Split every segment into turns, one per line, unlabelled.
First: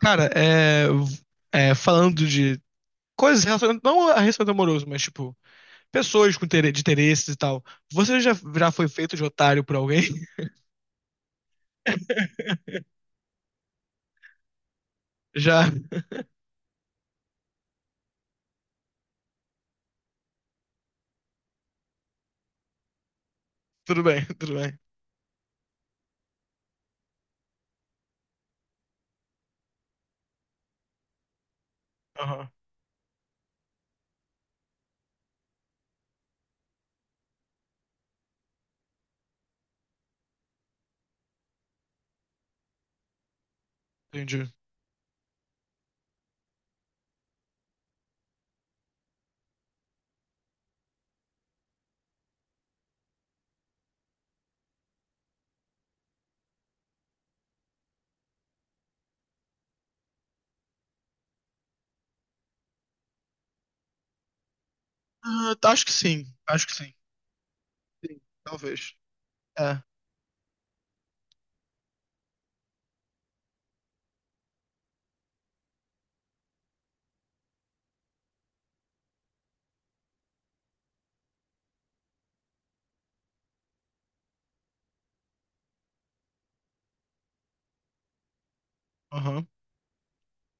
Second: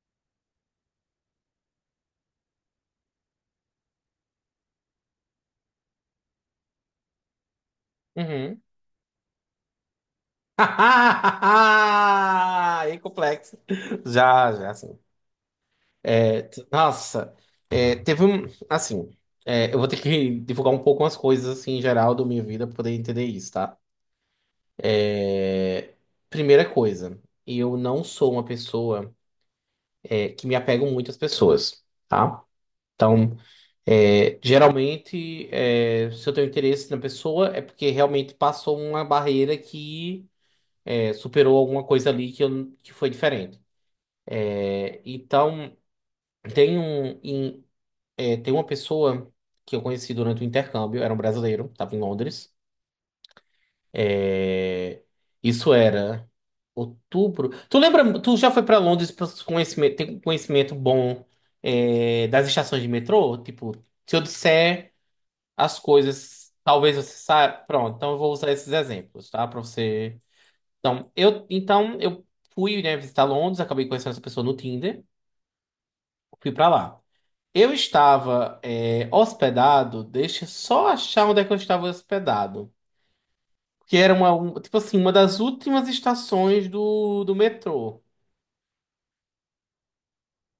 Cara, é, falando de coisas relacionadas, não a relacionamento amoroso, mas tipo, pessoas com de interesses e tal. Você já,
Uhum.
já foi feito de otário por alguém?
E complexo. Já, já, assim.
Já?
Nossa, teve um. Assim, eu vou ter que divulgar um pouco umas coisas, assim, em geral da minha vida pra poder entender isso, tá?
Tudo bem, tudo bem.
É, primeira coisa, eu não sou uma pessoa, que me apego muito às pessoas, tá?
Aham,
Então, geralmente, se eu tenho interesse na pessoa, é porque realmente passou uma barreira que superou alguma coisa ali que, eu, que foi diferente.
entendi.
É, então, tem um, em- é, tem uma pessoa que eu conheci durante o intercâmbio, era um brasileiro, estava em Londres. É, isso era outubro. Tu lembra, tu já foi para Londres pra conhecimento, tem conhecimento bom das estações de metrô? Tipo, se eu disser
Ah,
as
acho que sim,
coisas,
acho que sim.
talvez você saiba. Pronto, então eu
Sim,
vou usar esses
talvez.
exemplos, tá? Para
É,
você. Então, eu fui, né, visitar Londres, acabei conhecendo essa pessoa no Tinder. Fui pra lá. Eu estava hospedado, deixa eu só achar onde é que eu estava hospedado. Que era tipo assim, uma das últimas estações do metrô.
aham.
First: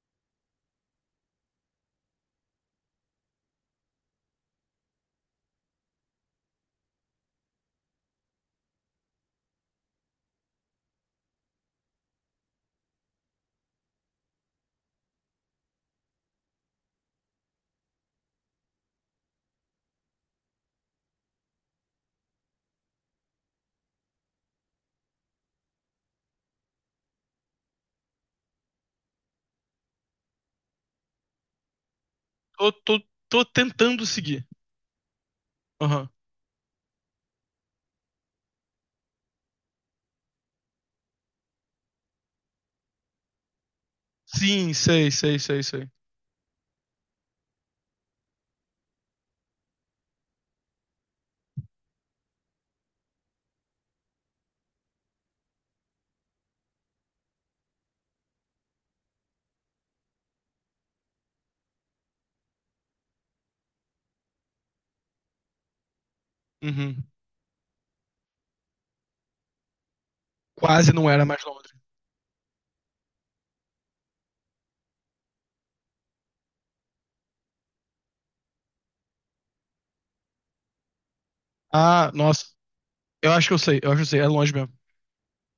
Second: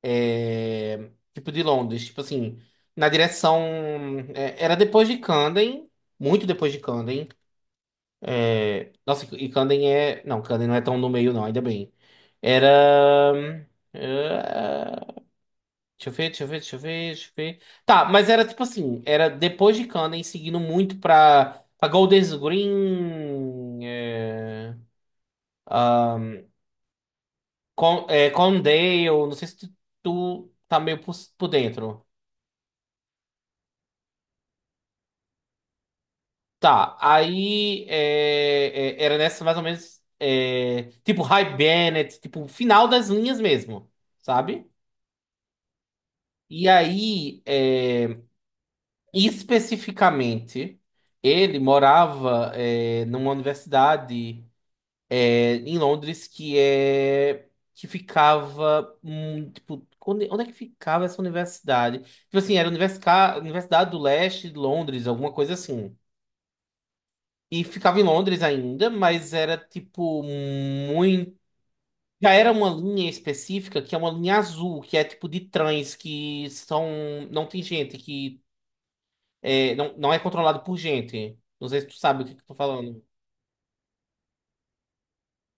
Tipo de Londres, tipo assim, na direção. Era depois de Camden, muito depois de Camden. É, nossa, e Camden é. Não, Camden não é tão no meio, não, ainda bem. Era. é, Deixa eu ver, deixa eu ver, deixa eu ver, deixa eu ver. Tá, mas era tipo assim, era depois de Kanen, seguindo muito pra Golders Green, ahn, Condale, não sei se tu, tu tá meio por dentro.
Tô, tô, tô tentando seguir. Aham.
Tá, aí era nessa mais ou menos, tipo High Bennett, tipo final das linhas mesmo, sabe?
Sim, sei.
E aí, especificamente, ele morava numa universidade em Londres que é que ficava tipo onde, onde é que ficava essa universidade? Tipo assim, era Universidade do Leste de Londres, alguma coisa assim.
Uhum.
E ficava em Londres ainda, mas era tipo
Quase não era
muito.
mais Londres.
Já era uma linha específica que é uma linha azul, que é tipo de trens que são. Não tem gente, que não é controlado por gente. Não sei se tu
Ah,
sabe o que que
nossa.
eu tô falando.
Eu acho que eu sei, eu acho que eu sei. É longe mesmo.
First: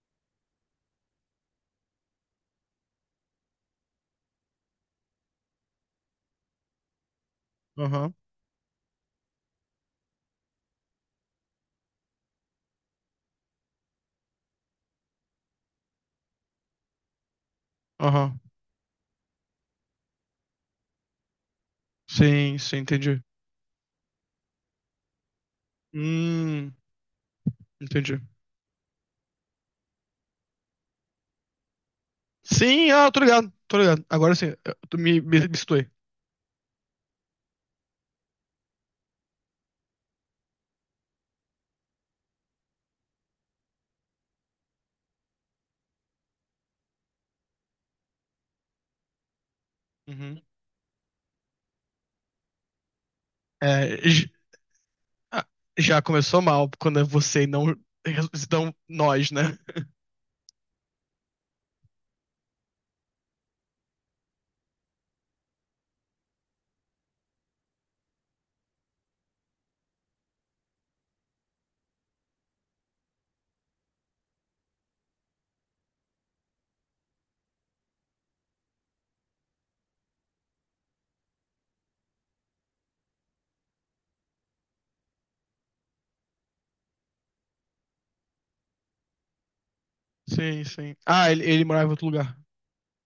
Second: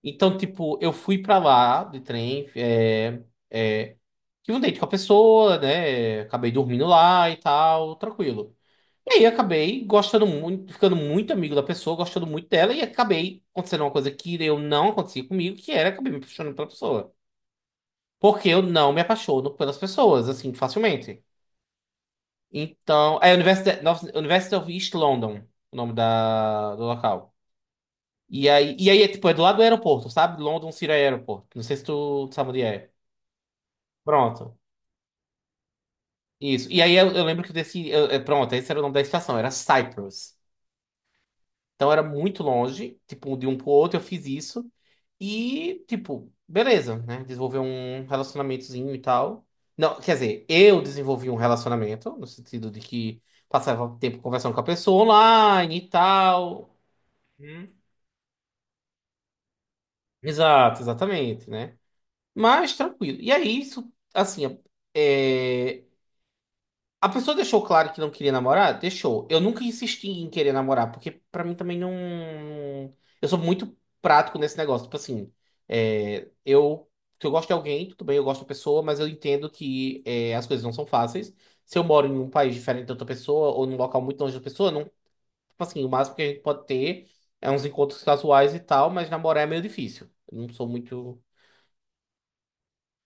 Então, tipo, eu fui pra lá de trem, é, tive um date com a pessoa, né? Acabei dormindo lá e tal,
Aham,
tranquilo. E aí acabei gostando muito, ficando muito amigo da pessoa, gostando muito dela, e acabei acontecendo uma coisa que eu não acontecia comigo, que era acabei me apaixonando pela pessoa.
aham.
Porque eu não me apaixono pelas pessoas, assim, facilmente.
Sim,
Então,
entendi.
é University of East London, o nome
Hum,
do local.
entendi.
E aí é tipo, é do lado do aeroporto, sabe? London City Airport. Não sei se tu sabe onde
Sim,
é.
ah, tô ligado. Agora sim,
Pronto.
tu me situei.
Isso. E aí eu lembro que desse. Pronto, esse era o nome da estação, era Cyprus. Então era muito longe, tipo, um de um pro outro, eu fiz isso. E, tipo, beleza, né? Desenvolver um relacionamentozinho e tal. Não, quer
Uhum.
dizer, eu desenvolvi um relacionamento, no sentido de que
É,
passava tempo
j-
conversando com a pessoa
ah,
online e
já começou mal
tal.
quando é você e
Hum.
não nós, né?
Exato, exatamente, né? Mas tranquilo. E aí, isso, assim, é. A pessoa deixou claro que não queria namorar? Deixou. Eu nunca insisti em querer namorar, porque pra mim também não. Eu sou muito prático nesse negócio. Tipo assim, eu. Se eu gosto de alguém, tudo bem, eu gosto da pessoa, mas eu entendo que é, as coisas não são fáceis. Se eu moro em um país diferente da outra pessoa, ou num local muito longe da pessoa, não. Tipo assim, o máximo que a gente pode ter é uns encontros casuais e tal, mas namorar é meio difícil. Eu não
Sim,
sou
sim.
muito.
Ah, ele morava em outro lugar.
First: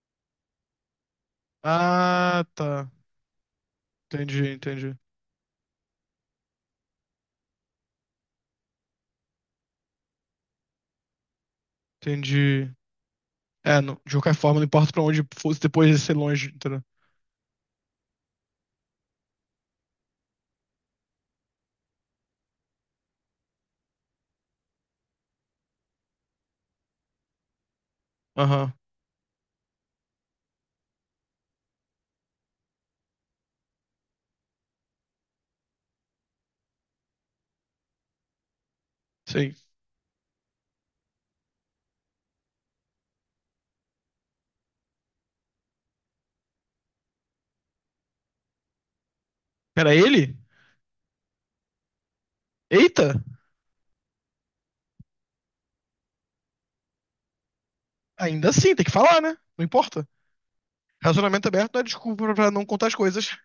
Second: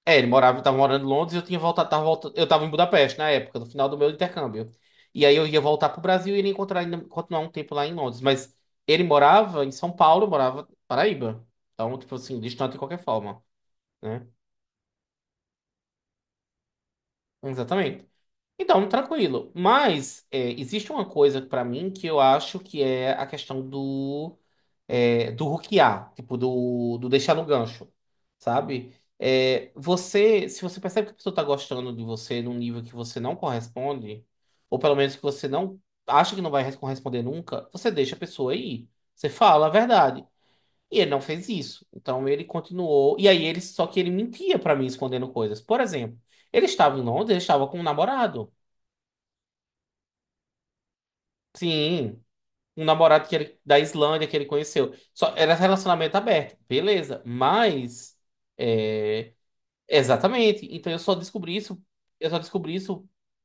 É, ele morava, eu tava morando em Londres, eu tinha voltado, tava voltando,
Ah,
eu tava em
tá.
Budapeste na época, no final do meu
Entendi,
intercâmbio.
entendi.
E aí eu ia voltar pro Brasil e iria encontrar ainda, continuar um tempo lá em Londres, mas ele morava em São Paulo, eu morava em Paraíba. Então, tipo assim,
Entendi.
distante de qualquer forma,
É, de
né?
qualquer forma, não importa pra onde fosse depois de ser longe, entendeu?
Exatamente. Então, tranquilo. Mas é, existe uma coisa pra mim que eu acho que é a questão do do hookear, tipo do deixar no gancho,
Aham,
sabe? É, você, se você percebe que a pessoa tá gostando de você num nível que você não corresponde, ou pelo menos que você não acha que não vai corresponder nunca, você deixa a pessoa ir. Você
sei.
fala a verdade. E ele não fez isso. Então ele continuou. E aí ele só que ele mentia pra mim escondendo coisas. Por exemplo, ele estava em Londres, ele estava com um namorado.
Era ele?
Sim, um
Eita!
namorado que ele, da Islândia que ele conheceu. Só era relacionamento aberto, beleza. Mas
Ainda assim, tem que falar,
é,
né? Não importa.
exatamente. Então eu só
Relacionamento
descobri
aberto não
isso,
é
eu
desculpa
só
pra não
descobri
contar as
isso,
coisas.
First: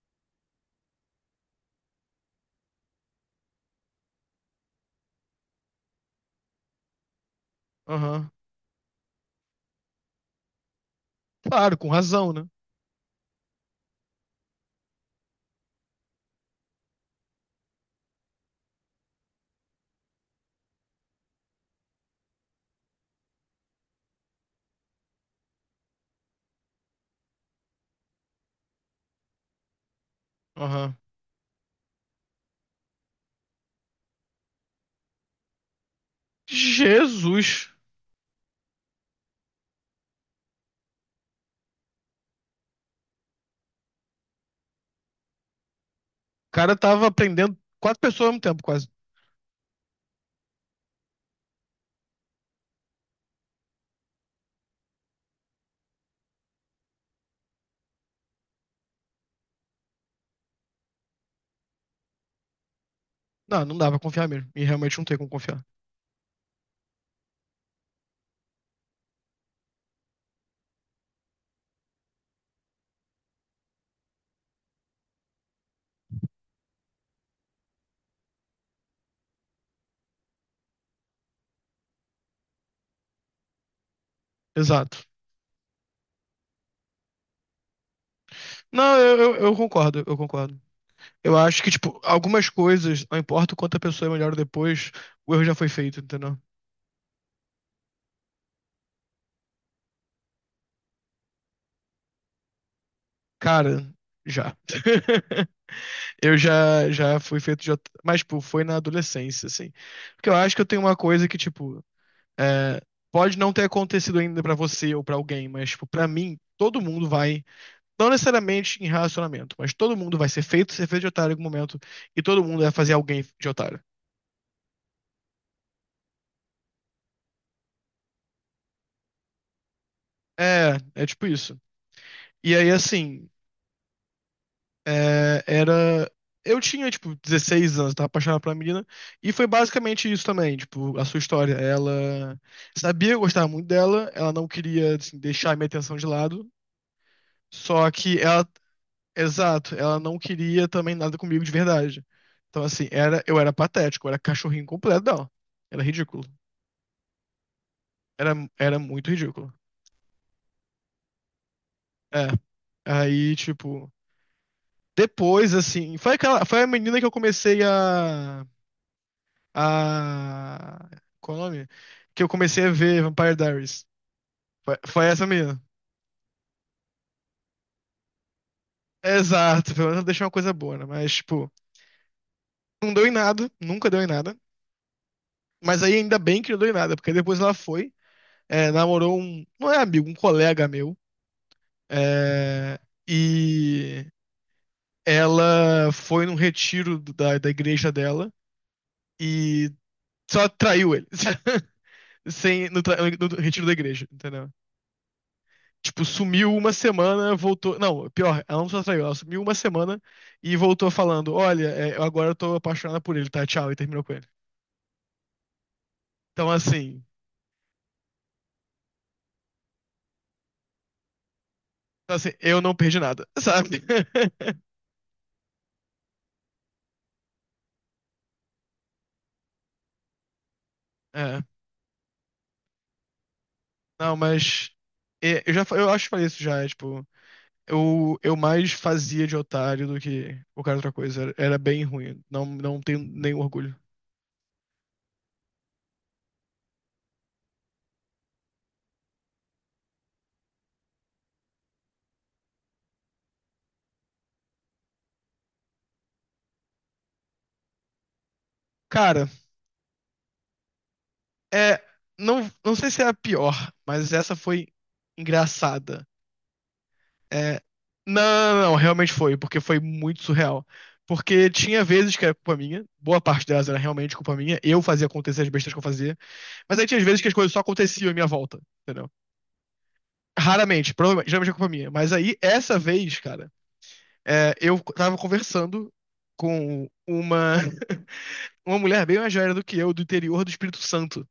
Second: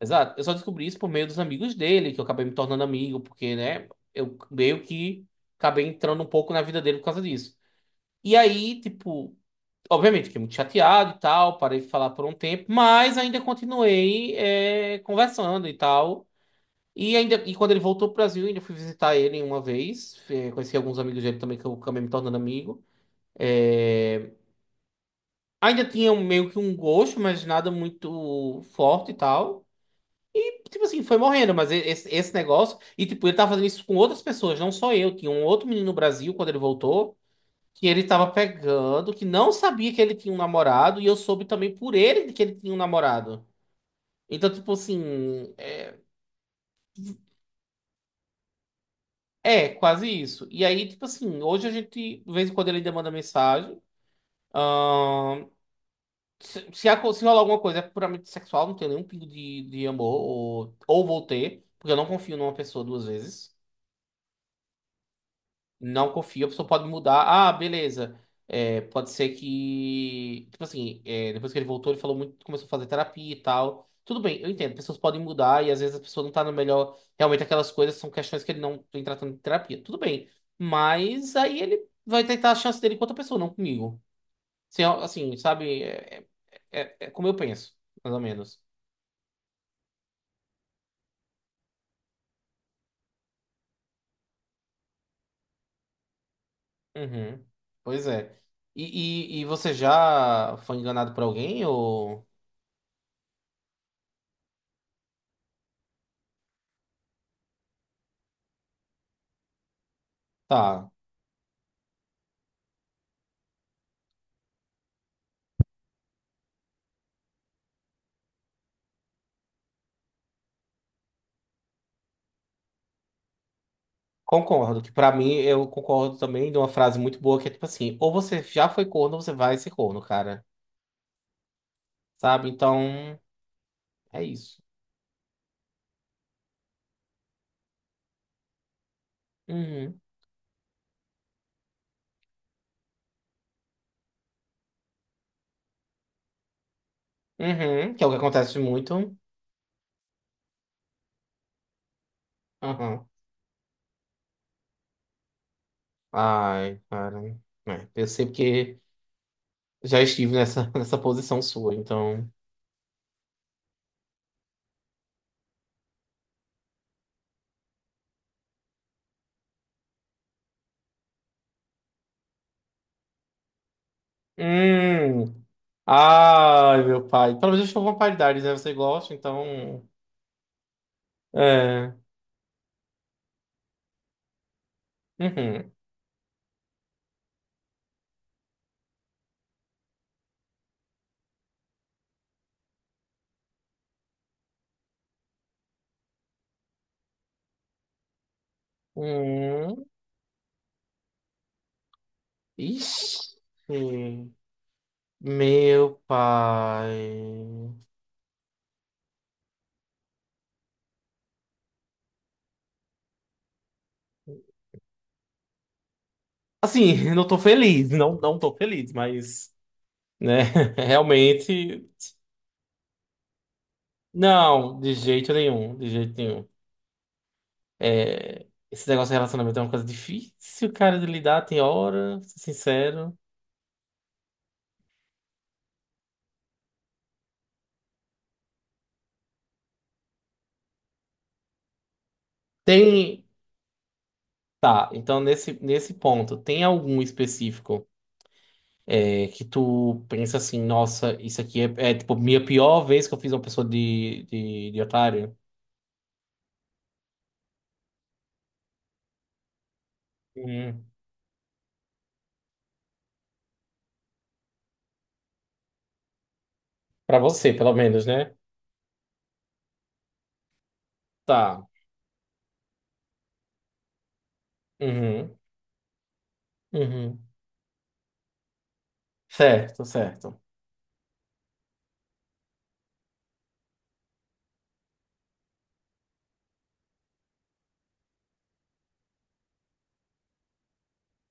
exato. Eu só descobri isso por meio dos amigos dele, que eu acabei me tornando amigo, porque, né, eu meio que acabei entrando um pouco na vida dele por causa disso.
Aham.
E aí, tipo, obviamente, fiquei muito chateado e tal,
Claro,
parei de
com
falar por um
razão, né?
tempo, mas ainda continuei conversando e tal. E quando ele voltou pro Brasil, eu ainda fui visitar ele uma vez. Conheci alguns amigos dele também que eu acabei me tornando amigo. Eh, Ainda tinha meio que um gosto, mas nada muito forte e tal. E, tipo
Aham.
assim, foi morrendo, mas esse negócio. E tipo, ele tava fazendo isso com outras pessoas, não só eu. Tinha um outro menino no Brasil quando ele voltou.
Jesus!
Que ele tava pegando, que não sabia que ele tinha um namorado, e eu soube também por ele que ele tinha um namorado. Então, tipo assim, é.
O cara tava aprendendo quatro pessoas ao mesmo tempo, quase.
É, quase isso. E aí, tipo assim, hoje a gente, de vez em quando ele ainda manda mensagem. Ahn, se, se, se rolar alguma coisa é puramente sexual, não tenho nenhum pingo de amor, ou vou ter, porque eu não confio numa pessoa duas vezes.
Não, não dá pra confiar mesmo. E realmente não tem como confiar.
Não confio, a pessoa pode mudar. Ah, beleza. É, pode ser que. Tipo assim, Depois que ele voltou, ele falou muito, começou a fazer terapia e tal. Tudo bem, eu entendo, pessoas podem mudar e às vezes a pessoa não tá no melhor. Realmente aquelas coisas são questões que ele não tem tratando de terapia. Tudo bem. Mas aí ele vai tentar a chance dele com outra pessoa, não comigo. Assim,
Exato.
ó, assim, sabe? É como eu penso, mais ou menos.
Não, eu concordo, eu concordo. Eu acho que, tipo, algumas coisas, não importa o quanto a pessoa é melhor depois, o erro já foi feito, entendeu?
Uhum. Pois é. E você já foi enganado por alguém ou.
Cara, já. Eu já fui feito de. Mas, tipo, foi na adolescência, assim. Porque eu acho que eu tenho
Tá.
uma coisa que, tipo, é, pode não ter acontecido ainda pra você ou pra alguém, mas, tipo, pra mim, todo mundo vai. Não necessariamente em relacionamento, mas todo mundo vai ser feito de otário em algum momento. E todo mundo vai fazer alguém de otário.
Concordo, que pra mim eu concordo também de uma frase muito boa que é tipo assim, ou você já foi corno, ou você vai ser corno, cara.
É, é tipo isso.
Sabe?
E aí,
Então,
assim.
é isso.
É, era. Eu tinha, tipo, 16 anos, tava apaixonado pela menina. E foi
Uhum.
basicamente isso também, tipo, a sua história. Ela sabia que eu gostava muito dela, ela não queria, assim, deixar a minha atenção de lado. Só
Uhum. Que é o que
que ela.
acontece muito.
Exato, ela não queria também nada comigo de verdade. Então, assim,
Uhum.
era, eu era patético, eu era cachorrinho completo dela. Era ridículo.
Ai, cara. É, eu sei
Era
porque
muito ridículo.
já estive nessa, nessa posição sua,
É.
então.
Aí, tipo. Depois, assim. Foi, aquela, foi a menina que eu comecei a. Qual o nome? Que eu comecei a ver Vampire Diaries. Foi essa
Hum.
menina.
Ai, meu pai. Pelo menos eu estou com uma paridade, né? Você gosta,
Exato,
então.
pelo menos deixou uma coisa boa, né? Mas, tipo,
É.
não deu em nada, nunca deu em nada.
Uhum.
Mas aí ainda bem que não deu em nada, porque depois ela foi, é, namorou um. Não é amigo, um colega meu. É, e ela foi num retiro da igreja dela e
Uhum.
só traiu ele. Sem, no, no retiro da igreja,
Ixi.
entendeu?
Meu
Tipo, sumiu uma semana,
pai.
voltou. Não, pior, ela não só saiu, ela sumiu uma semana e voltou falando: Olha, é, eu agora tô apaixonada por ele, tá? Tchau, e terminou com ele. Então, assim,
Assim, não tô feliz, não, não tô feliz, mas, né, realmente,
então, assim eu não perdi nada, sabe?
não, de jeito nenhum, de jeito nenhum. É, esse negócio de relacionamento é uma coisa difícil, cara, de
É,
lidar, tem hora, vou ser sincero.
não, mas. É, eu acho que falei isso já, é, tipo. Eu mais fazia de otário do que qualquer outra coisa. Era bem ruim. Não, não tenho
Tem,
nenhum orgulho.
tá, então nesse ponto, tem algum específico que tu pensa assim, nossa, isso aqui é tipo, minha pior vez que eu fiz uma pessoa de otário?
Cara,
Hum,
é. Não sei se é a pior, mas essa foi engraçada.
pra você,
É,
pelo menos,
não,
né?
não, não, realmente foi, porque foi muito surreal. Porque
Tá.
tinha vezes que era culpa minha, boa parte delas era realmente culpa minha, eu fazia
Uhum,
acontecer as besteiras que eu fazia, mas aí tinha
uhum.
vezes que as coisas só aconteciam em minha volta, entendeu?
Certo, certo.
Raramente, provavelmente, geralmente é culpa minha. Mas aí, essa vez, cara, é, eu tava conversando com uma, uma mulher bem mais velha do que eu, do interior do Espírito Santo.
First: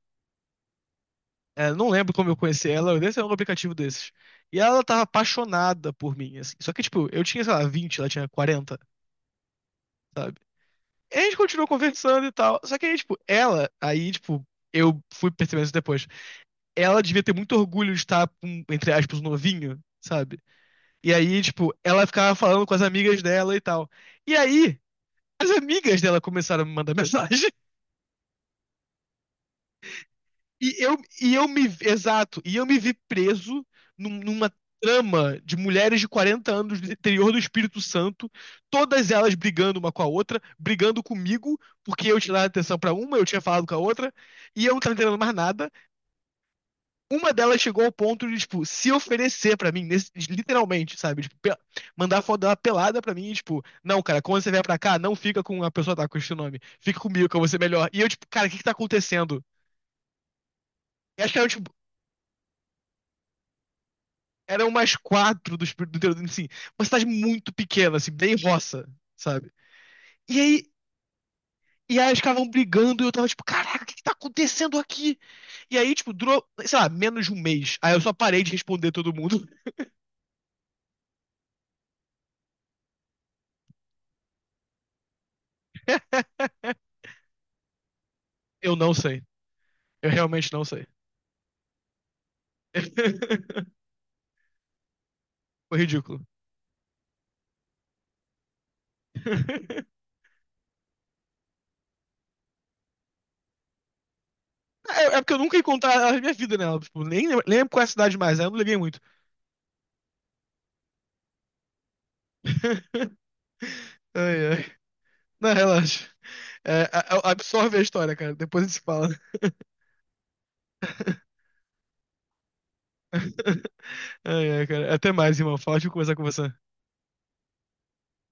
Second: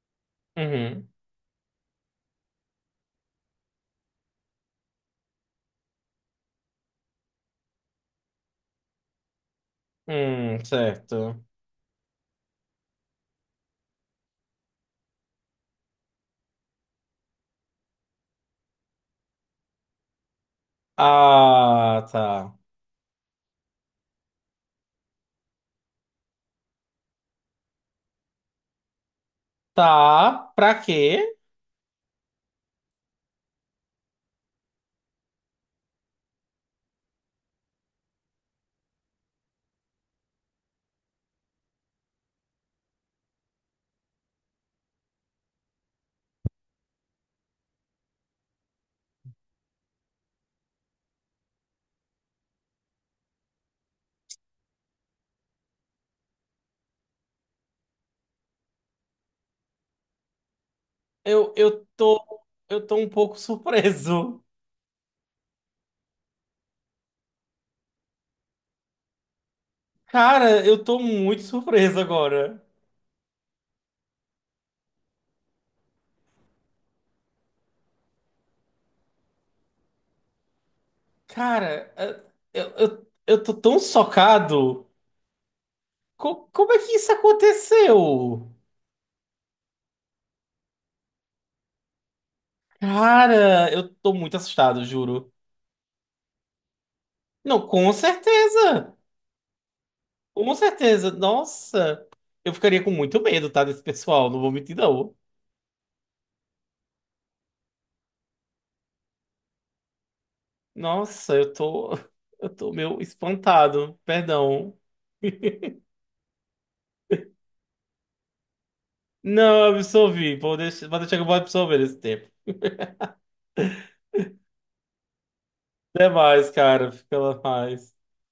Uhum,
É, não lembro como eu conheci ela, eu nem sei um aplicativo desses. E ela tava apaixonada por mim, assim. Só que, tipo, eu tinha, sei lá, 20 ela tinha 40. E a gente
certo.
continuou conversando e tal. Só que aí, tipo, eu fui percebendo isso depois. Ela devia ter muito orgulho de estar, com, entre aspas, um novinho, sabe? E aí, tipo, ela
Ah,
ficava
tá.
falando com as amigas dela e tal. E aí, as amigas dela começaram a me mandar mensagem.
Tá, pra quê?
Exato, e eu me vi preso numa trama de mulheres de 40 anos do interior do Espírito Santo, todas elas brigando uma com a outra, brigando comigo, porque eu tinha dado atenção pra uma, eu tinha falado com a outra, e eu não tava entendendo mais nada. Uma delas chegou ao ponto de, tipo, se oferecer pra mim, literalmente, sabe? Tipo, mandar foto dela pelada pra mim, e, tipo, não, cara, quando você vier pra cá, não fica com a pessoa que tá com esse nome, fica comigo, que eu vou ser melhor. E eu, tipo, cara, o que que tá acontecendo? Eu acho que era,
Eu,
tipo,
eu tô, eu tô um pouco surpreso.
eram mais quatro do espírito do interior, assim, uma cidade muito pequena, assim, bem roça, sabe? E
Cara,
aí,
eu tô muito
e
surpreso
aí eles ficavam
agora.
brigando e eu tava tipo, caraca, o que que tá acontecendo aqui? E aí, tipo, durou, sei lá, menos de um mês. Aí eu só parei de responder todo mundo.
Cara, eu tô tão socado. Como é que isso aconteceu?
Eu não sei. Eu realmente não sei.
Cara, eu tô muito assustado, juro.
Foi ridículo.
Não, com certeza. Com certeza, nossa, eu ficaria com muito medo, tá, desse pessoal, não vou mentir
É,
não.
é porque eu nunca encontrei contar a minha vida nela. Tipo, nem lembro qual é a cidade mais, aí eu não liguei muito.
Nossa, eu tô, eu tô meio espantado,
Ai, ai.
perdão.
Não, relaxa. É, absorve a história, cara. Depois a gente se fala.
Não, eu absorvi, vou deixar que eu vou absorver esse tempo.
Ai, ai, cara. Até mais, irmão. Foi ótimo
Até
conversar com
mais,
você.
cara, fica lá mais.